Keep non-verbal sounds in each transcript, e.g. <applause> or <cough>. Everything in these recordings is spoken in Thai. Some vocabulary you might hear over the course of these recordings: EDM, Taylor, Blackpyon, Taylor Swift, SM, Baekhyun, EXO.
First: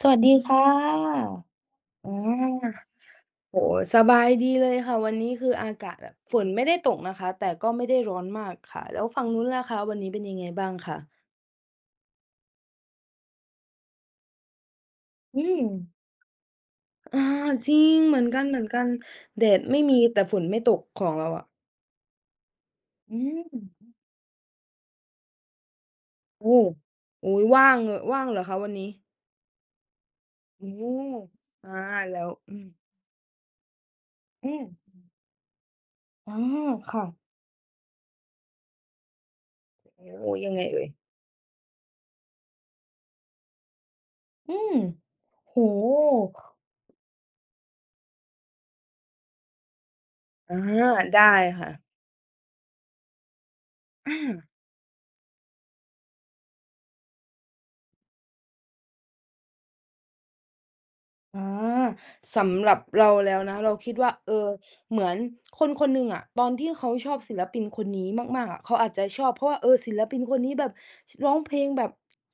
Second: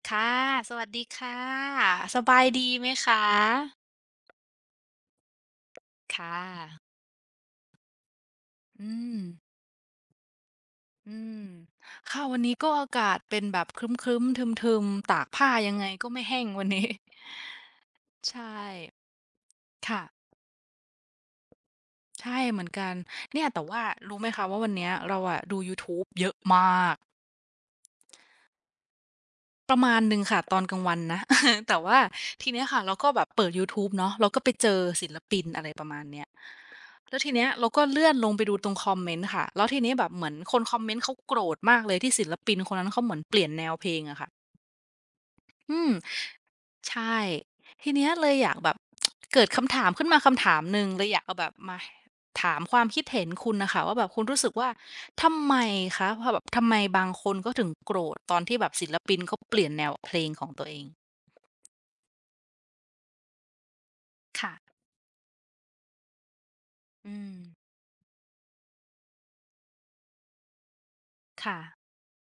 สวัสค่ะ ดีค่สวัสดีะค่ะ อาสบายดีไหมคโอ้โฮะ สบายดีเลยค่ะวันนี้คืออากาศแบบฝค่ะนไม่ได้ตกนะคะแต่ก็ไม่ได้ร้อนมากค่ะอืแล้วมฝั่งนู้นล่ะคะวันนี้เป็นยังไงบ้างคะอืมค่ะวันนี้ก็อากาศเป็นแบบครึ้มๆทึมๆตากอืผ้ามยังไงก็ไม่แห้งวันนี้อาจริงเหมือนใช่กันๆแดดไม่มีค่ะแต่ฝนไม่ตกของเราอะใช่เหมือนกันอืเนี่ยแต่ว่ามรู้ไหมคะว่าวันเนี้ยเราอะดูยูทูบเยอะมโอ้าก โอ้โฮว่างเหอะว่างเหรอคะวันนี้ประมาณหนึ่งค่ะตอนกโอ้ลางโฮวันนะ <laughs> อาแต่ว่าแล้วทีเนี้ยค่ะเราก็แบบเปิดยูทูบเนาะเราก็ไปอืมเจอศิลปินอะไรประมาณเนี้ย อาค่ะแล้วทีเนี้ยเราก็เลื่อนลงไปดูตรงคอมเมนต์ค่ะแล้วทีนี้แบโอ้บเหโฮมือนยัคงไงนคอเอ่มยเมนต์เขาโกรธมากเลยที่ศิลปินคนนั้นเขาเหมือนเปลี่ยนแนวเพลงอะค่ะอืมโอ้อืโมฮใช่ทีเนี้ยเลยอยากแบบ <tsk> เกิดคำถามขึ้นมาคำถาอามหนึ่งเลยอยากได้เอาแบบค่ะมาถามความคิดเห็นคุณนะคะว่าแบบคุณรู้สึกอา ว่าทำไมคะว่าแบบทำไมบางคนก็ถึงโกรธตอนที่แบบศิลปินเขาเปลี่ยนแนวเพลงของตัวเองอ่าสำหรับเราแล้วนะเราคิดว่าค่ะเหมือนคนคนหนึ่งอะตอนที่เขาชอือบมศิลปินคนนี้มากๆอะเขาอาจจะชอบเพราะว่าศิลปินคนนี้แบบร้องเพลงแบค่ะบ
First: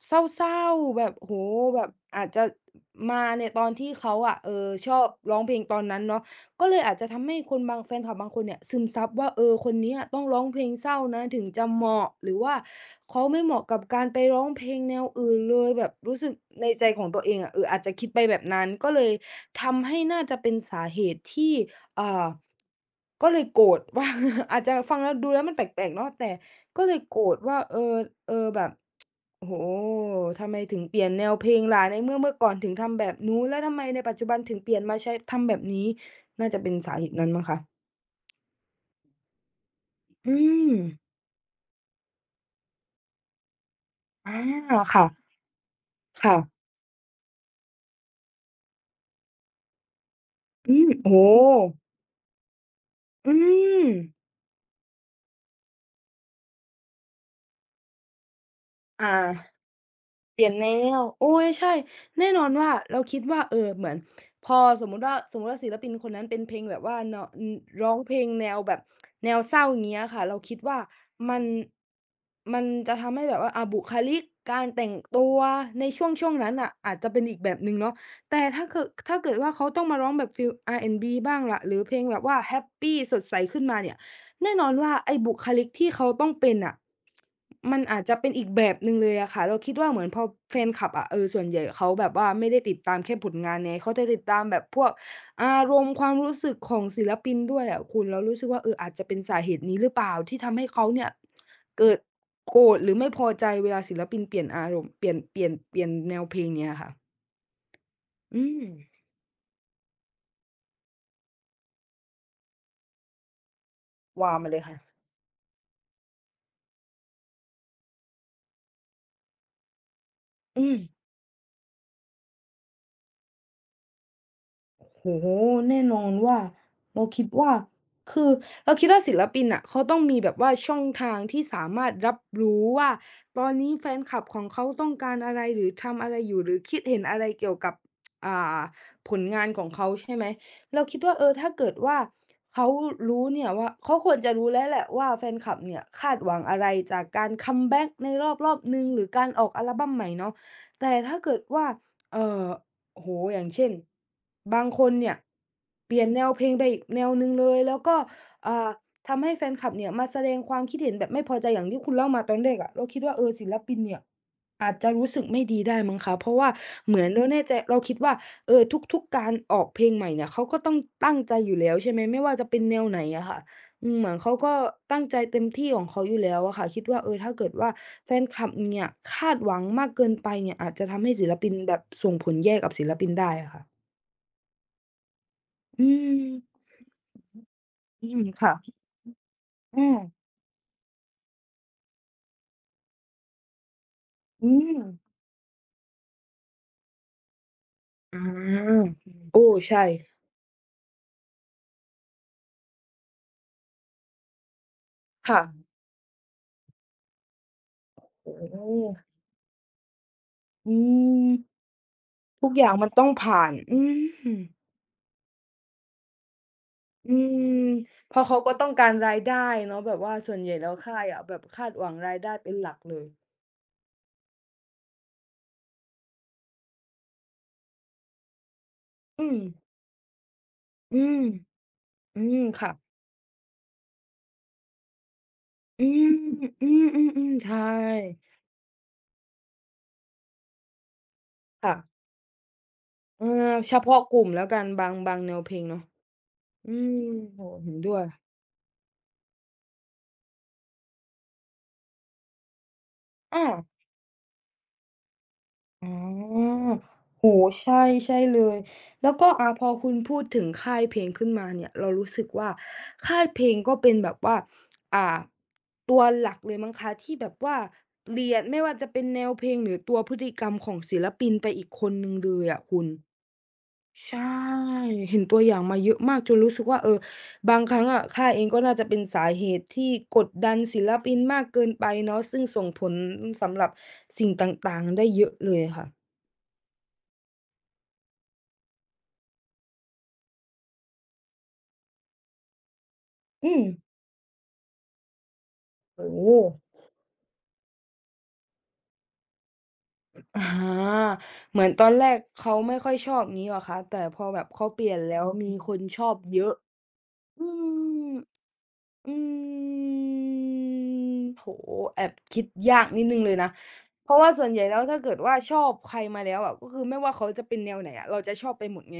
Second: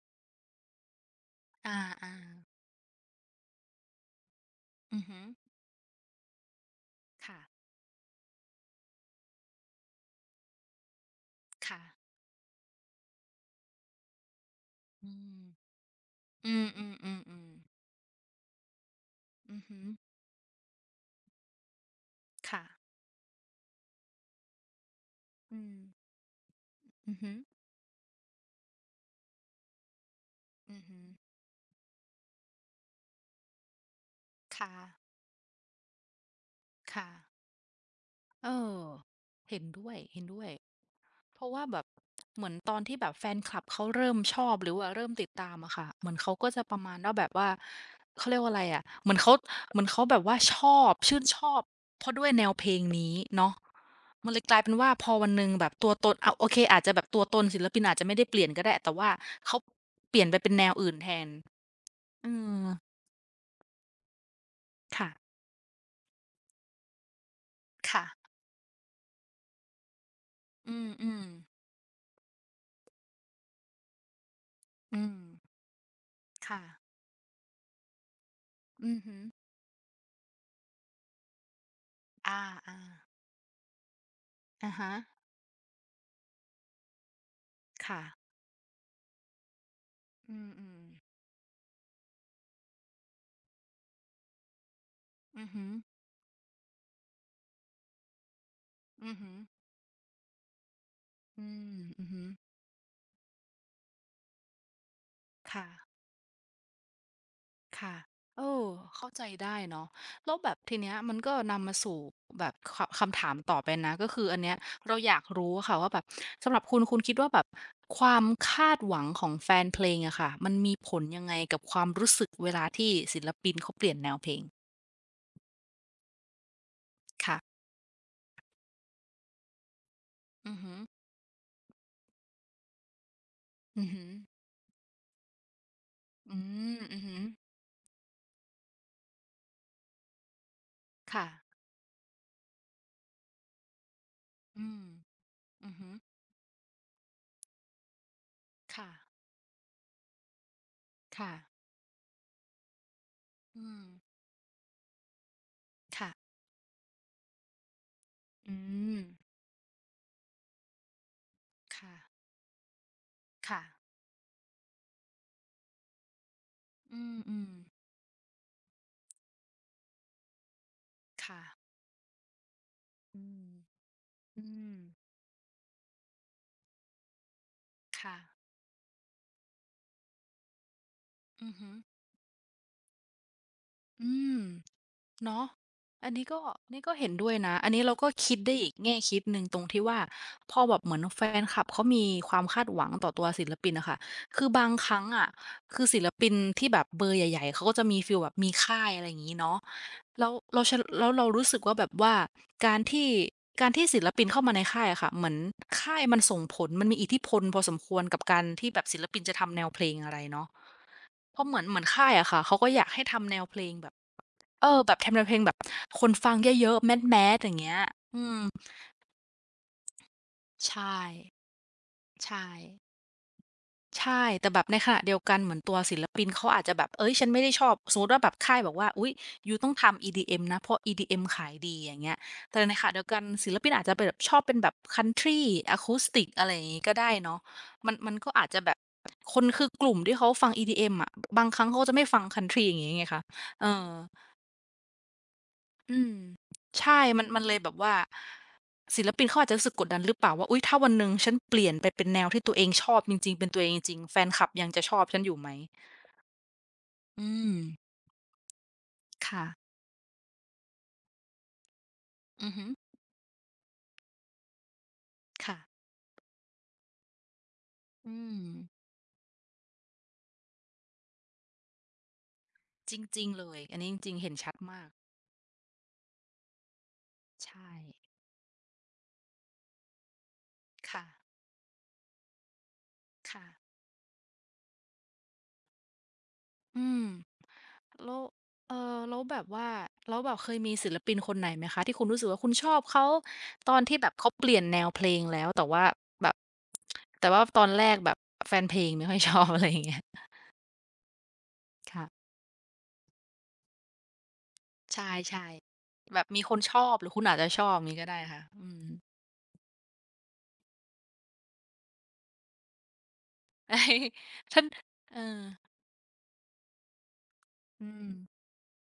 เศร้าๆแบบโหอาแบบอ่าอาจจะมาในตอนที่เขาอะชอืออบฮึร้องเพลงตอนนั้นเนาะ ก็เลยอาจจะทำให้คนค่ะบางแฟนคลับบางคนเนี่ยซึมซับว่าคนเนี้ยต้องร้องเพลงเศร้านะถึงจะเหมาะค่ะหรือว่าเขาไม่เหมาะกับการไปร้องเพลงแนวอือื่นม เลยแบบรู้สึกอืในมอืใจมของอืมตัวเอองมอะอาจจะคิดไปแบบนั้นก็เลยอืมฮึทำให้น่าจะเป็นสาเหตุที่อ่าค่ะก็เลยโกรธว่า <laughs> อาจจะฟังแล้วดูแล้วมันอืแปมลกๆเนาะแต่ก็เลยอืมโกรฮึธว่าแบบโอ้โฮทำไมอืถึมงเปฮึลี่ยนแนวเพลงล่ะในเมื่อเมื่อก่อนถึงทำแบบนู้นแล้วทำไมในปัจจุบันถึคงเปลี่ยนมาใช้่ะทำแบบนี้ น่าจะเป็นสาเหค่ะตุนั้นมั้งคะเออเห็นด้วยเห็นอืด้วย มเพราะว่าแบบเหมือนตอนที่แบบแฟนคลับเขาเริ่มอชอบหรือาว่าค่ะ เริ่มติดตามอะค่ะเหมือนเขาค่ะ ก็จะประมาณว่าแบบว่าเขาเรียกว่าอะไรอะเหมือนเขาเหมือนเขาแบบว่าชอือมบโอ้โฮชื่นชอบเพราะด้วยแนวเพลงนี้อืเนาะมมันเลยกลายเป็นว่าพอวันหนึ่งแบบตัวตนเอาโอเคอาจจะแบบตัวตนศิลปินอาจจะไม่ได้เปลี่ยนก็ได้แต่ว่าอา เขาเปลี่ยนไปเปลี่เป็ยนนแนแนวอื่นวแทโอ้นยใช่แน่อืนอนม ว่าเราคิดว่าเหมือนพอสมมุติว่าสค่ะมมุติว่าศิลปินคนนั้นเป็นเพลงแบบว่าเนาะอืมร้องเพลงค่ะแนวแบบแนวเศร้าอย่างเงี้ยค่ะเราคิดอืว่ามอืมมันมันจะทำให้แบบว่าบุคลิกการแต่งอืมตัวในช่วงช่วงนั้นค่ะน่ะอาจจะเป็นอีกแบบหนึ่งเนาะแต่ถ้าเกิดอือฮึถ้าเกิดว่าเขาต้องมาร้องแบบฟีล R&B บ้างล่ะหรือเพลงแบบอว่าแฮปปีาสดใสขึ้นมาเนี่ย แน่ๆนออะนว่าฮะไอ้บุคลิกที่เขาต้องเป็นน่ะมันค่ะอาจจะเป็นอีกแบบหนึ่งเลยอะค่ะเราคิดว่าเหมือนพออืแฟนคมลับอะส่วนใหญ่เขาแบบว่าไม่ได้ติดตามแค่ผลงานไงเขาจะติดตามแบบพวกอืมอออาฮึรมณ์ความรู้สึกของศิลปินด้วยอะคุณเรารู้สึกว่าอาจจะอืเป็อนฮึสาเหตุนี้หรือเปล่าที่ทำให้เขาเนี่ยอืมเกิดอือฮึโกรธหรือไม่พอใจเวลาศิลปินเปลี่ยนอารมณ์เปลี่ยนค่ะแนวเพลงเนี้ยค่ะค่ะเออือมเข้าใจได้เนาะแล้วแบบทีเนี้ยมันก็นำมาสู่แบบคคำถามต่อไปนะก็คือว่าอันมาเนี้ยเลยค่ะเราอยากรู้อะค่ะว่าแบบสำหรับคุณคุณคิดว่าแบบความคาดหวังของแฟนเพลงอะค่ะมันอืมีม ผลยังไงกับความรู้สึกเวลาที่ศิลปินเขาเปลี่ยนแนวเพลงโอ้โฮแน่นอนว่าเราคิดว่าค่ะคือเราคิดว่าศิลปินน่ะเขาต้องมีแบบว่าอือฮึ ช่องทางที่สามารถรับรู้ว่าตอนนี้อืแฟอนฮึอคลับของเขาต้องการอะไรหรือทำอะไรออืยู่หรือมคิดอืเห็อนฮึอะไรเกี่ยวกับอ่าผลงานของเขาใช่ไหมเราคิดว่าถ้าค่ะเกิดว่าเขารู้เนี่ยว่าเขาควรจะรู้แล้อืวแหมละว่าแฟนคลับอือเนี่ยฮึคาดหวังอะไรจากการคัมแบ็กในรอบๆหนึ่งค่ะหรือการออกอัลบัมใหม่เนาะแต่ถ้าค่ะเกิดว่าเอ่อ โอ้โฮอย่างอืเช่น มบางคนเนี่ย เปลี่ยนค่ะแนวเพลงไปอีกแนวหนึ่งเลย แล้วก็อือ่ามทำให้แฟนคลับเนี่ยมาแสดงความคิดเห็นแบบไม่พอใจอย่างที่คุค่ะณเล่ามาตอนแรกอะเราคิดว่าศิลค่ะปินเนี่ย อาจจะรู้สึกไม่ดีได้มั้งคะเพราะว่าเหอืมือนเราแน่มใจเราคิดว่าเออทุกๆการออกเพลงใหม่เนี่ยเขาก็ต้องตั้งๆใจค่ะอยู่แล้วใช่ไหมไม่ว่าจะเป็นแนวไหนอือะค่ะมอืมเหมือนเขาอืก็มตั้งใจเต็มที่ของเขาอยู่แล้วอะค่ะคิดว่าถ้าเกิดว่าแฟนคค่ะลับเนี่ยคาดหวังมากเกินไปเนี่ยอาจจะทำให้ศิลอืปินอฮึอแบบส่งผลแย่กับศิลปินได้อะค่ะอืม เนาะอือันนี้มก็นี่ก็เห็นด้วยนะอันนี้เราอืก็มคิดได้อีกค่ะแง่คิดหนึ่งตรงที่ว่าอาพอแบบเหมือนแฟนคลับเขามีความคาดหวังต่อตัวศิลปินอะค่ะคืออืบางมครั้งอะคือศิลปินที่แบบเบอร์ใหญ่ๆเขาก็จะมีฟีอลแบบมีค่าายอะไรอย่างงี้โอ้เนาะใช่แล้วเราชแล้วเรารู้สึกว่าแบบว่าการที่การที่ศิลปินเข้ามาในค่ายอะค่ะเหมือนค่ะค่ายมันส่งผลมันมีอิทธิพลพอสมควรกับโอ้การโฮที่แบบศิลปินจะทำแนวเพลงอะไรเนาะอืมเพราะเหมือนเหมือนค่ายอะค่ะทุกเขาอก็ย่างอยามักนให้ต้องทำแนผ่าวนเพลงอืแบบ ม เออแบบทำแนอเพลงแบบคนฟังเยอะๆแอืมสๆอมย่างเงี้ยเพอืราะมเขาก็ต้องการรายได้เนาะแบบว่าส่วนใหญ่แล้ใชว่ค่ายอะแบบคาดหวังรายใชได้่เป็นหลักเลยใช่แต่แบบในขณะเดียวกันเหมือนตัวศิลปินเขาอาจจะแบบเฮ้ยฉันไม่ได้ชอบสมมุติว่าแบบค่ายบอกว่าอุ๊ยอืมยูต้องทำ EDM นะเพราะ อืม EDM ขายดีอย่างเงี้ยอืมแต่ค่ะในขณะเดียวกันศิลปินอาจจะเป็นแบบชอบเป็นแบบคันทรีอะอืคูสมติกอะไรอย่าอืงงี้มก็อืมได้อืมเนาะใช่มันมันก็อาจจะแบบคนคือกลุ่มที่เขาฟัง EDM อะบางครั้งค่ะเขาก็จะไม่ฟังคันทรีอย่างงี้ไงคะเออเอเฉอ พาะกลุ่มแล้วกันบางบางแนวเพลงเนาะอืมอืใช่มมันมันโอ้เลโฮยแบเห็บนด้ว่าวยศิลปินเขาอาจจะรู้สึกกดดันหรือเปล่าว่าอุ๊ยถ้าวันหนึ่งฉันเปลี่ยนไปเป็นแนวที่ตัวเองชอบจริงๆอาเป็นตัวเองจริงๆแฟนคลับยังจะชอบฉันอยู่ไหมอ๋ออืโอ้โฮมใช่ ใช่เลยแล้วก็ค่ะพอคุณพูดถึงค่ายเพลงขึ้นมาเนี่ยเรารู้สึกอืว่าอฮึค่ายเพลงก็เป็นแบบว่าอ่า ค่ะตัวหลักเลยมั้งคะที่แบบว่าอืเรียมนไม่ว่าจะเป็นแนวเพลงหรือตัวพฤติกรรมของศิลปินไปอีกคนหนึ่งเลยอะคุณจริงๆเลยอันนี้จริงใช่ๆเห็นชัดมากเห็นตัวอย่างมาเยอะมากจนรู้สึกว่าเออใชบาง่ครั้งอะข้าเองก็น่าจะเป็นสาเหตุที่กดดันศิลค่ะปินมากเกินไปเนาะซึ่งส่งผลค่ะสำหรับสิ่งต่างๆได้เยอะเลยค่ะอืม แล้วเอ่อแล้วแบบว่าแล้วแบบเคยมีศิลปินคนไหนไหมคะที่คุณรู้สึกว่าคุณชอบเขาอืมตอนที่แบบเขาเปลี่ยนแนวเพลงแล้วแต่ว่าโอ้โฮแบบแต่ว่าตอนแรกแบบแฟนเพลงไม่ค่อยชอบ <laughs> อะไรอย่างเงี้ยอาเหมือนตอนแรกค่ะเขาไม่ค่อยชอบงี้เหรอคะแต่พอแบบเขาเปลี่ยใชนแล้ว่มีคนชอๆบแบบมีเยคอะ นชอบหรือคุณอาจจะอืชอบมงี้ก็มได้ค่ะอืม อืมโหโฮแอบคิดยากนิดหนึ่งเลยนะเพราะว่า <laughs> เส่วนใหญ่แล้วถ้าเกิอดว่าอชอบใครมาแล้วอะก็คือไม่ว่าเขาจะเป็นแนวไหอืนอะมเราจะชอบไปหมดไง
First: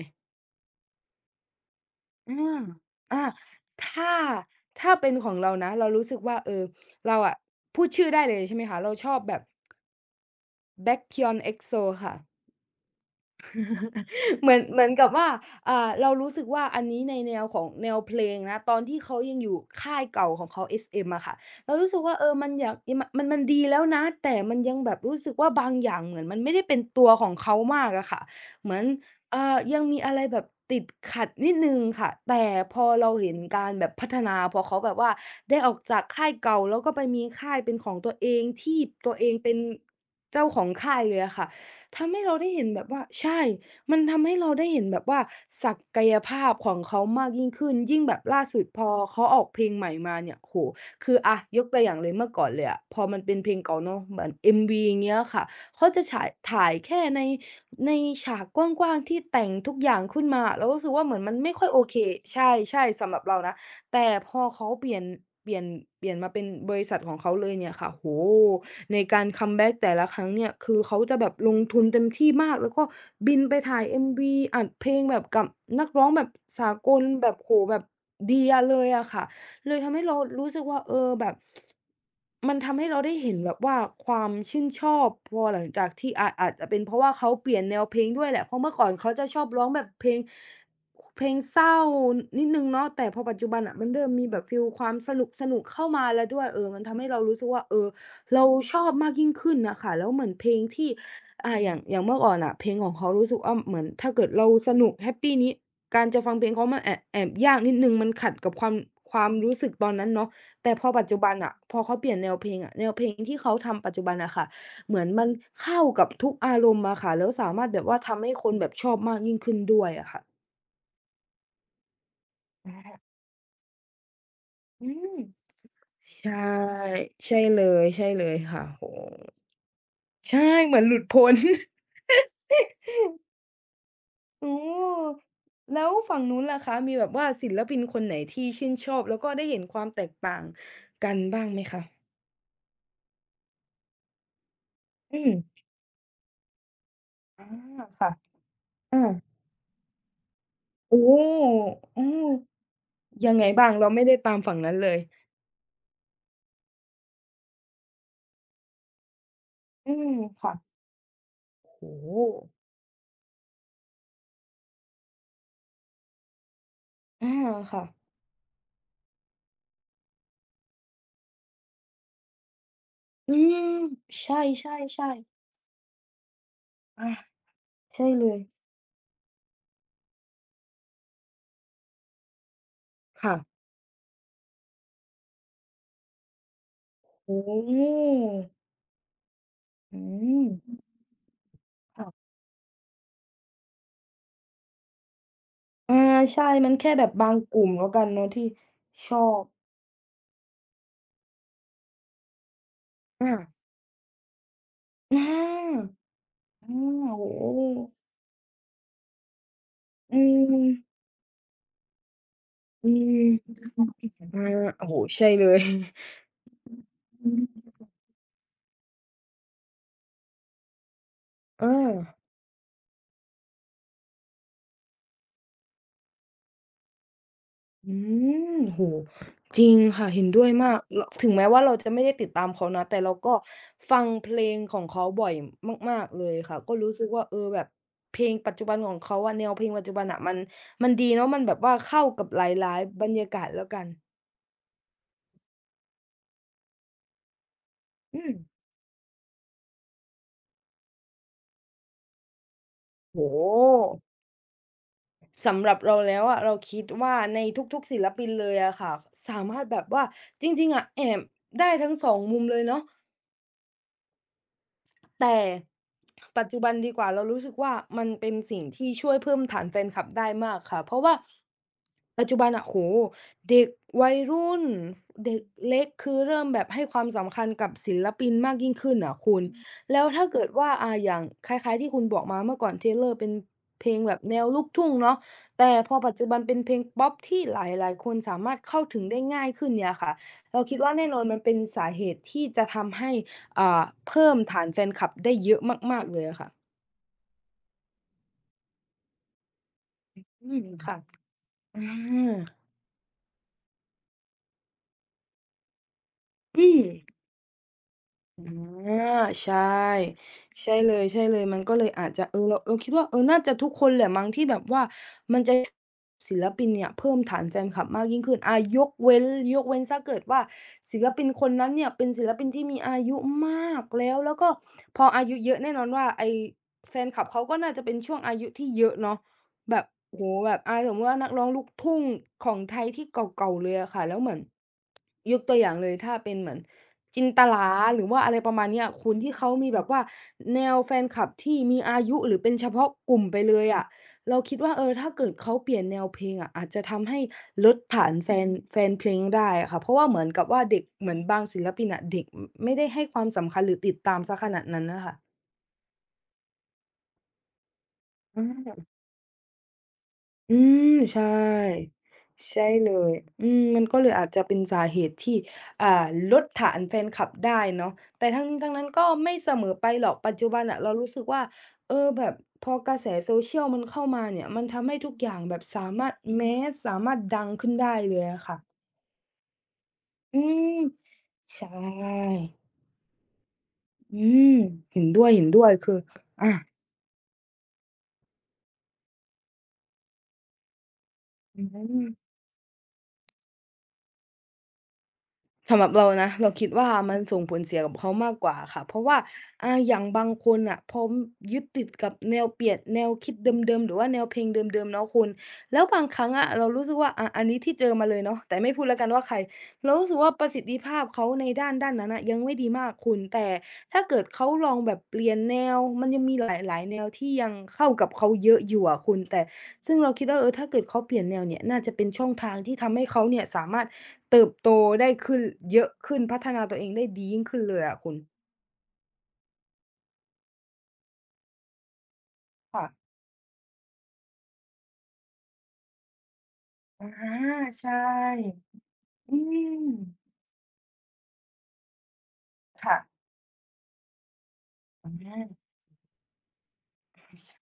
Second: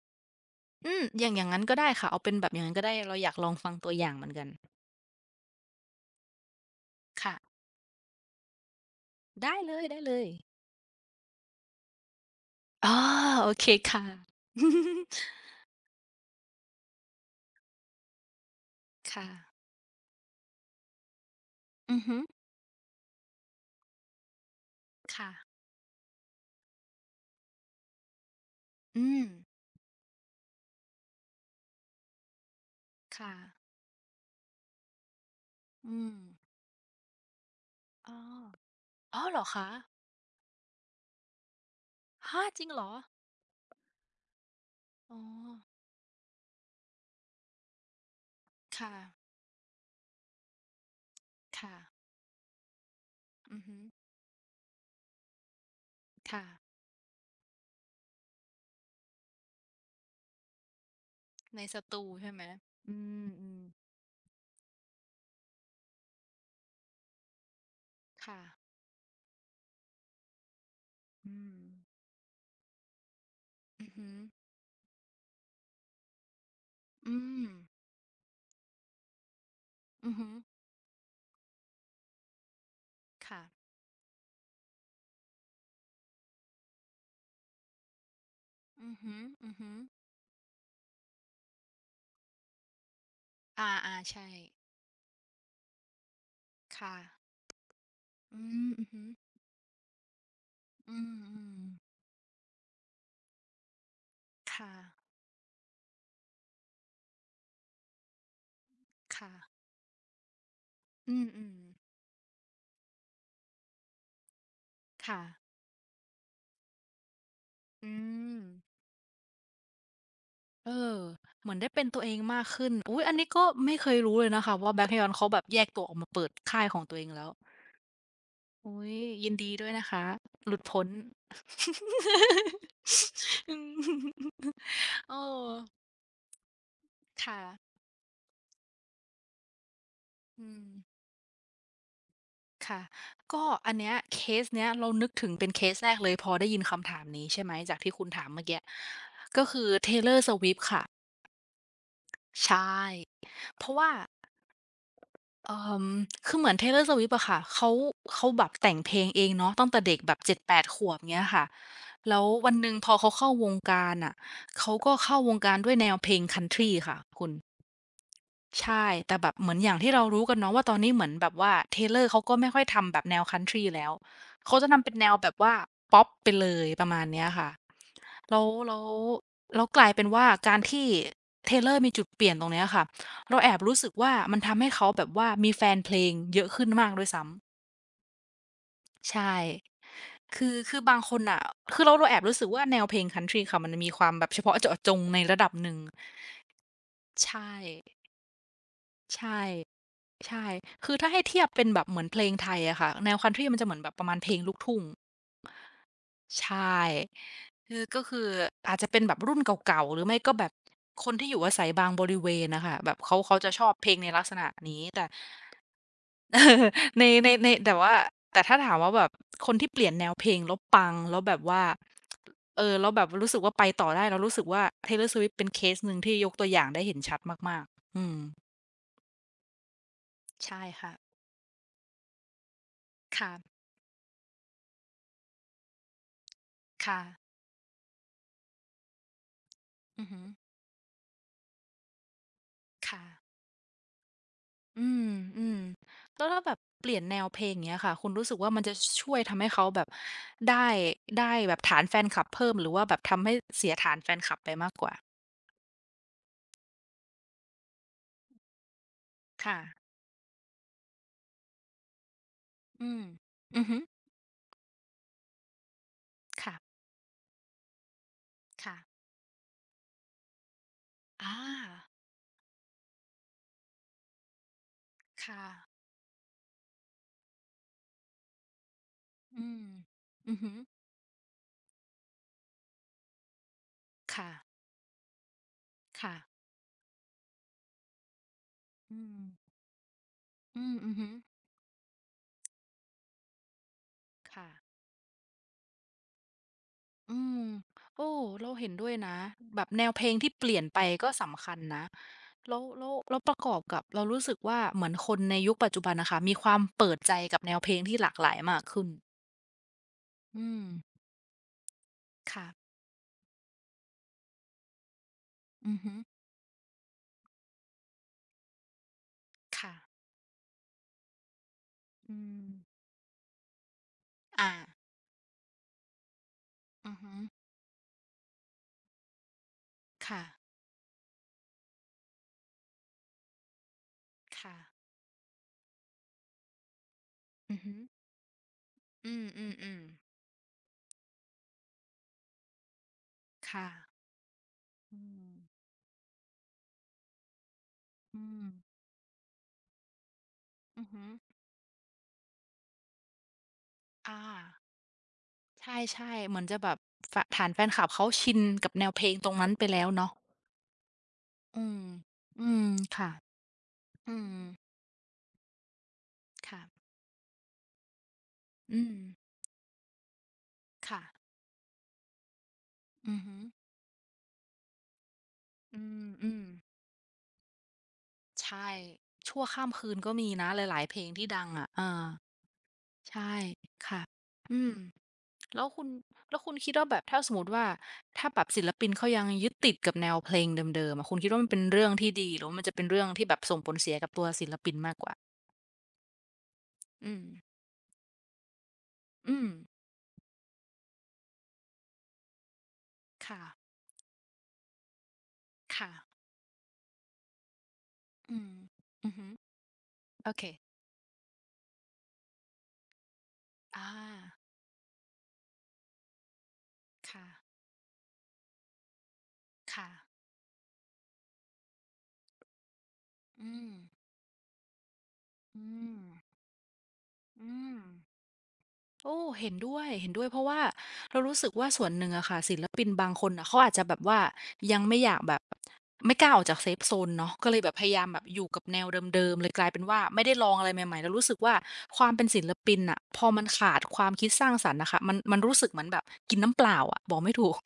อืมอย่างอย่างงั้นก็ได้ค่ะเอาเป็นแบบออาย่างนั้นก็ได้เราอาอยากลองฟังตัวอย่าถ้างเหมือนกันถ้าเป็นของเรานะเรารู้สึกว่าเออเราอะค่ะพูดชื่อได้เลยใช่ไหมคะเราชอบแบบ ได้เลยๆ Baekhyun EXO ค่ะ อ๋อโอเคค่ะ <laughs> เหมือน <laughs> เหมือนกับว่าเรารู้สึกว่าอันนี้ในแนวของแนวเพลงนะตอนที่คเขายังอยู่่ะค่ายเก่าของเขา SM อะค่ะเรารู้อืสึกอว่าฮึเออมันอยากมมันมันดีแล้วนะแต่มันยังแบบรู้สึกว่าค่ะ บางอย่างเหมือนมันไม่ได้เป็นตัวของเขามากอะค่ะเหมือนอืมเอ่ายังมีอะไรแบบติดขัดนิดหนึ่งค่ะแต่พอเราค่ะเห็นการแบบพัฒนาพอเขาแบบว่าได้ออกอืจากมค่ายเก่าแล้วก็ไปมีค่ายเป็นของตัอ๋วอเองที่ตัวอ๋อเองเหรอเป็นคะเจ้าของค่ายเลยอะค่ะทำให้เราฮะได้จริเห็นงเหรแบบอว่าใช่ มันทำให้เราได้เห็นแบบอ๋อว่าศักยภาพของเขามากยิ่งขึ้นยิ่งแบบล่าสุดพอค่ะเขาออกเพลงใหม่มาเนี่ยโอ้โฮคืออะยกตัวอย่างค่ะเลยเมื่อก่อนเลยอะพอมันเป็นเพลอืงอฮึเก่าเนาะเหมือน MV อย่างเงี้ยค่ะเขาจะฉายถ่ายค่ะแค่ในฉากกว้างๆที่แต่งทุกอย่างขึ้นมาเรารู้สึกว่าเหมือนมันไม่ในค่อยสโอเคตูใช่ใชไหม่อืๆสำหรับม เราอืนะ มแต่พอเขาเปลี่ยนเปลี่ยนมาเป็นบริษัทของเขาเลยเนี่ยค่ะโอ้โฮค่ะในการคัมแบ็กแต่ละครั้งเนี่ย คือเขาจะแบอืบลงม ทุนเต็มที่มาก แล้วก็บินไปถ่าอืย อฮึ MV อัดเพลงแบบกับนักร้องแบบสากลอืแบบมโอ้โฮแบบเดียเลยอะค่ะ เลยทำให้อือเราฮึรู้สึกว่าเออแบบ <tsk> มันทำให้เราได้เห็นแบบค่ะว่าความชื่นชอบพอหลังจากที่อาจจะเป็นเพราะว่าเขาเปลี่ยนแนวเพลงด้วยแหละเพราะเมื่อก่ออืนอเขาฮึจะชอบอือร้องฮึแบบเพลงเศร้านิดหนึ่งเนาะแต่พอปัจจุบัอนน่ะมันาเริ่ๆมมีใช่แบบฟีลความสนุกๆเข้ามาแล้วด้วยเออมันค่ะทำให้เรารู้สึกว่าเอออืเรามชอืออบฮึมากยิ่งขึ้นน่ะค่ะแล้วเหมือนเพลงที่อือ่ามอย่างอย่างเมื่อก่อนน่ะเพลงของเขารู้สึกว่าเหมือนถ้าเกิดเราๆค่ะสนุกแฮปปีนี้ การจะฟังเพลงเขามันแอบยากนิดหนึ่งมันขัดกับความรู้ค่ะสึกตอนนั้นเนาะแต่พอปัจอืจุมบันน่ะพอเขาเปลี่ยนแนวเพลงอะแนวเพลงที่เขาทำปัจจุบันน่ะค่ะเหมืๆอนค่ะมันเข้ากับทุกอารมณ์อะค่ะแล้วสามารถแบบอืว่าทำให้ม คนแบบชอบมากยิ่งขึ้นด้วยอะค่ะเออเหมือนได้เป็นตัวเองมากขึ้อนอุ๊ยอัานนี้ก็ไม่เคยรู้เลยนะคะว่า อืม Blackpyon เขาแบบแยกตัวออกมาเปิดใช่ค่ายของตัวเองแล้วใช่เลยใช่เลยค่ะอุ๊โอ้ยโฮยินดีด้วยนะคะใช่หลุดเหมือพ้นน หลุดพ้น <laughs> อืมโอเออ้แล้วฝั่งนู้นล่ะคะมีแบบว่าค่ะศิลปินคนไหนที่ชื่นชอบแล้วก็ได้เห็นความแตกต่างอืมกันบ้างไหมคะค่ะก็อันเนี้ยเคสเนี้ยเรานึกอืถึม งเป็นเคสแรกเลยพอได้ยินคำถามนี้ใช่อาไหมจากที่คุณค่ะถามเมื่อกี้อาก็คือ Taylor Swift ค่ะโอ้โฮอืมใช่ยังไงเพบ้างราะเราว่า ไม่ได้ตามฝั่งนั้นเลยเอ่อคือเหมือน Taylor Swift อะค่ะเขาแบบแต่งเพลงเองเนาะตั้งแต่อืเด็กมแบบเจ็ดแปค่ะดขวบเงี้ยค่ะโอ้โฮแล้ววันหนึ่งพอเขาเข้าวงการน่ะเขาก็เข้าวงการด้วยแนวเพลงคันทรีค่ะคุอาณค่ะใช่แต่แบบเหมือนอย่างที่เรารู้กันเนาะว่าตอนนี้เหมือนแบบว่า Taylor เขาก็ไม่ค่อยทำแบบแนวอืคันทรีมแล้วใชเขาจะทำเป็นแน่วๆแบๆบว่าพ็อปไปเลยประมาณอาเนี้ยค่ะ ใช่เลยแล้วแล้วแล้วกลายเป็นว่าการที่ Taylor มีจุดเปลี่ยนตรงเนี้ยค่ะค่ะเราแอบรู้สึกว่ามันทำให้เขาแบบว่ามีแฟนเพลงเยอะขึ้นมากด้วยโอ้ซ้ำโฮใช่อืมคือบางคนน่ะคือเราค่ะแอบรู้สึกว่าแนวเพลงคันทรีค่ะมันมีความแบบเฉพาะเจาะจงในระดับหนึ่งอาใช่มันแค่แบบใชบาง่กลุ่มแล้วกันเนาะที่ชอใช่บใช่คือถ้าให้เทียบเป็นแบบเหมือนเพลงไทยอะค่ะแนวคันอาทรีมันจะเหมือนแบบประมาณเพลงลูกทุ่งอาใช่ อาโอ้โฮคือก็คืออาจจะเป็นแบบรุ่นเก่าๆ หรือไม่อืก็แบบมคนที่อยู่อาศัยบางบริเวณนะคะอืแบบเขาจะชมอบเพลงอาในลักษณะนี้โอ้โฮแต่ ใช่ <laughs> เลยในในอืในมแต่ว่าแต่ถ้าถามว่าแบบคนที่เปลี่ยนแนวเพลงแล้วปังแล้วแบบว่าเออ เออแล้วแบบรู้สึกว่าไปต่อได้เรารู้สึกว่า Taylor Swift เป็นเคสหนึ่งที่ยกตัวอย่างได้เห็นชัดมากอืๆอืมมโหจริงค่ะเห็นด้วยใช่มากค่ะลถึงแม้ว่าเราจะไม่ได้ติดตามเขานะแต่เราก็ค่ะฟังเพลงของเขาบ่อยมากๆเลยค่ะก็รู้สึกว่าค่ะเออแบบเพลงปัจจุบันของเขาอะแนวเพลงปัจจุบัอืนออะหือมันดีเนาะมันแบบว่าเข้ากับหลายๆบรรยาค่ะ กาศแล้วกันอืมอืมแล้วถ้าแบบเปลี่ยนแนวเพลงเงี้ยค่ะคุณอืรู้สึมกว่ามันจะช่วยทำให้เขาแบบได้ได้แบบฐานแฟนคลับเพิ่มหรือว่าแบบทำโอ้ให้โฮเสียฐานแฟนคลับไปมากกว่าสำหรับเราแล้วอะเราคิดว่าในทุกๆศิลปินเลยอะค่ะสามารถแบค่ะบว่าจริงๆอะแอบได้ทั้งสองมุมเลยเนาะ อืมอือฮึแต่ปัจจุบัค่ะนดีกว่าเรารู้สึกว่ามันเป็นสิ่งที่ค่ะช่วยเพิ่มฐานแฟนคลับได้มากค่ะเพราะว่าอาปัจจุบันอะโอ้โฮเด็กวัยรุ่นเด็กค่ะเล็กคือเริ่มแบบให้ความสำคัญกับศิลปินมากยิ่งขึ้นอะคุณอือืมมแล้วถ้าอือเกิดฮึว่าอย่างคล้ายๆที่คุณบอกมาเมื่อก่อน Taylor เป็นเพลงแบบแนวค่ะลูกทุ่งเนาะแต่พอปัค่ะจจุบันเป็นเพลงพ็อปที่หลายๆคนสามารถเข้าอืถึงได้มง่ายขึ้นเนี่ยค่ะเราอืมคิดอืว่าอฮึแน่นอนมันเป็นสาเหตุที่จะทำให้ เพิ่มฐานค่ะ แฟนคลับได้เยอะมากๆเลยอะค่ะ อืมโอ้เราเห็นด้วยนะแบบแนวเพลงที่เปอืลี่ยนมไปค่ะก็สำคัญอนะาแล้วประกอบกับเรารู้สึกว่าเหมือนคนในยุคปัจจุบันน่ะค่ะมีความอืม เปิดใจกับแนวเพลงที่หลากหลายอมากขึ้นาใช่อืมใช่เลยมันก็เลยอาจจะเออเราค่ะเราคิดว่าเออน่าจะทุกคนแหละมั้งที่แบบว่ามันจะอือฮึศิลปินเนี่ยเพิ่มฐานแฟนคลับมากยิ่งขึ้นยกเว้นเสียค่ะเกิดว่าศิลปินคนนั้นเนี่ยเป็นอืศิลมปินที่มีอายุมากแล้วแล้วก็อาพออายุเยอะแน่นอนว่าไอ้อืแฟอนฮึคลับเขาก็น่าจะเป็นช่วงอายุที่เยอะเนาะแบบโอ้ค่ะโฮแบบสมมุติว่านักร้องลูกทุ่งของไทยที่เก่าๆเลยอะค่ะแล้วเหมือนค่ะยกตัวอย่างเลยถ้าเป็นเหมือน จินตอือลาฮึหรือว่าอะไรประมาณเนี้ยอืคุณที่เขามีแบมบๆๆว่าแนวแฟนคลับที่มีอายุหรือเป็นเฉพาะกลุ่มไปเลค่ะยอะเราคิดว่าเอออืถ้าเกิมดเขาเปลี่ยนแนวเพลงอะอาจจะทำให้ลดฐานอืแฟมนแฟนเพลงได้อะค่ะเพราะว่าเหมือนกับว่าเด็อืกอฮึเหมือนบางศิลปินอะเด็กอไม่ได้ให้ความสำคัญหรือติดอาตามเสียขนาดนั้นน่ะค่ะใช่ๆเหมือนจะแบบฟฐานแฟนคลับเขาชินอืกับแนม วเพลงตรงนั้นไปแล้วเนาะ อืมใช่อืมอืใช่มเลค่ะยอืมมันก็เลอืยอาจมจะเป็นสาเหตุที่อ่าลดฐานค่ะแฟนคลับได้เนาะแต่ทั้งนี้ทั้งอืนั้นมก็ไม่เสมอไปหรอกปัจจุบันน่ะเรารู้สึค่ะกว่าเออแบบพอกระแส อือฮึ social มันเข้ามาเนี่ยมันทำให้ทุกอย่างแบบอืสามามรถ อืม mass สามารถดังขึ้นได้เลยอะค่ะใช่ชั่วข้ามคืนก็มีอืนะหมลายๆเพลงที่ดังใชอะเออ่ใช่ค่ะอืมอืมเห็นด้แล้ววยคุๆณคือแล้วอาคุณคิดว่าแบบถ้าสมมุติว่าถ้าแบบศิลปินเขายังยึดติดกับแนวเพลงเดิมๆอะคุณคิดว่ามันเป็อืนเรื่องม ที่ดีหรือว่ามันจะเป็นเรื่องที่แบบส่งผลเสียกับตัวศิลปินมากกว่าสำหรับเรานะเราคิดว่าอืมันมส่งผลเสียกับเขามากกว่าค่ะเพราะว่าอืมอย่างบางคนน่ะพอยึดติดกับแนวคิดเค่ะดิมๆหรือว่าแนวเพลงเดิมๆเนาะคุณแล้วค่ะบางครั้งอะเรารู้สึกว่าอันนี้ที่เจอมาเลยอืเนาะมแต่ไม่พูดแล้วกัอืนอว่าฮึใครเรารู้สึกโอว่าเคประสิทธิภาพเขาในด้านนั้นน่ะยังไม่ดีมากคุณแต่อาถ้าเกิดเขาลองแบบเปลี่ยนแนวมันยังมีหลายๆแนวที่ยังค่ะเข้ากับเขาเยอะอยู่อะคุณแต่ค่ะซึ่งเราคิดว่าเออถ้าเกิดเขาเปลี่ยนแนวเนี่ยน่าจะเป็นช่องทางที่ทำให้เขาเนี่ยอืสาม มารถ เติบโตได้ขึ้นอืเยอะมขึ้นพัฒนาตัวเองได้ดียิ่งอืขึ้นเลมยอะคุณโอ้เห็นด้วยเห็นด้วยเพราะว่าเรารู้สึกว่าส่วนหนึ่งอะค่ะศิลปิค่ะนบางคนน่ะเขาอาจจะแบบว่ายังไม่อยากแบบไม่กล้าออกจากเซฟโซอานเนาะก็เลยแบบพใชยายามแบบอยู่กั่บแนวเดิมอืๆเลยกลายเป็มนว่าไม่ได้ลองอะไรใหม่ๆแล้วรู้สึกว่าความเป็นศิลปินค่ะน่ะพอมันขาดความคิดสร้างสรรค์น่ะค่ะอมันรู้า สึกเหมือนแบบกินน้ำเปล่าอะบอกไม่ถูก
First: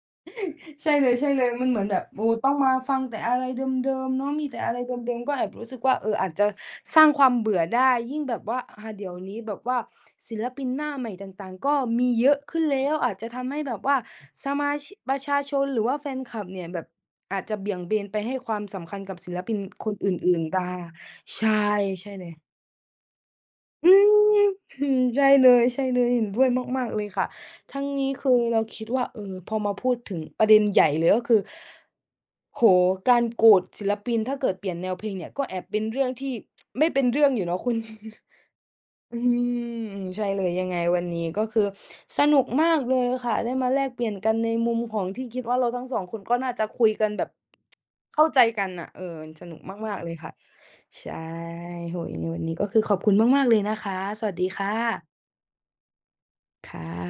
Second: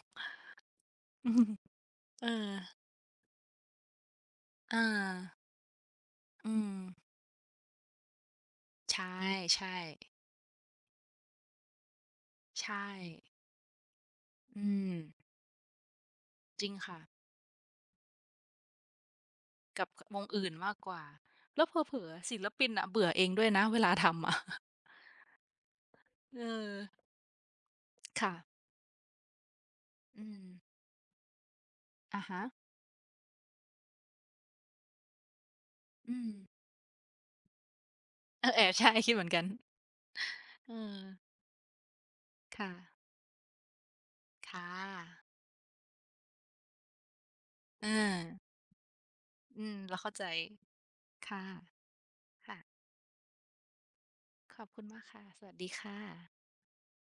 ใช่เลยอืม มันเหมือนแบบ <laughs> โอ้เออต้องมาฟังแต่อะไรเดิมๆเนาะมีแต่อะไรอาเดิมๆก็แอบรู้สึกว่าเอออาจจะอืมสร้างความเบื่อได้ยิ่งแบบว่าใเดี๋ยวนี้แบบช่ว่าๆศิลปินหน้าใหม่ต่างๆก็มีเยอะขึ้นใช่แล้วอาจจะทำให้แบบว่าสอืมาชิมประชาชนหรือว่าแฟนคลับจเนี่ยริงแบบค่ะ อาจจะเบี่ยงเบนไปให้ความสำคัญกับศิลปินกัคบนคอวงื่นอื่นๆมาได้กกว่า ใช่แล้วเผลอใช่เลๆย ศิลปินน่ะเบื่อเองด้วยนะเวอืลาทำม อะ <laughs> ใช่เลยเห็น <laughs> ด้วยเออมากๆเลยค่ะทั้งนี้คือค่ะ เราคิดว่าเออพอมาพูดถึงอืปมระเด็นใหญ่เลยก็คืออะฮะโหการโกรธศิลปินถ้าเกิดเปลี่ยนแนวเพลงเนี่ยก็แอบเป็นเรื่องอืมที่ <tsk> ไม่เป็นเรื่องอยู่เนาะคุณ เออแอบใช่คิดอืเหมือนกันมใช่เลยยังเอไงวัอนนี้ก็คือสนุกมาค่ะ กเลยค่ะได้มาแลกเปลี่ยนกันในค่ะมุมของที่คิดว่าเราทั้งสองคนก็น่าจะคุยกันแบบเออเข้าใจกันอ่ะเออสนุกอืมมาเรากๆเลเข้ายใจ ค่ะใช่ค่ะ โหยังไงวันนี้ก็ค่ะ คือขอบคุณมากๆเลยนะคะสวัสดีขอค่บคุณมากะค่ะ สวัสดีค่ะค่ะ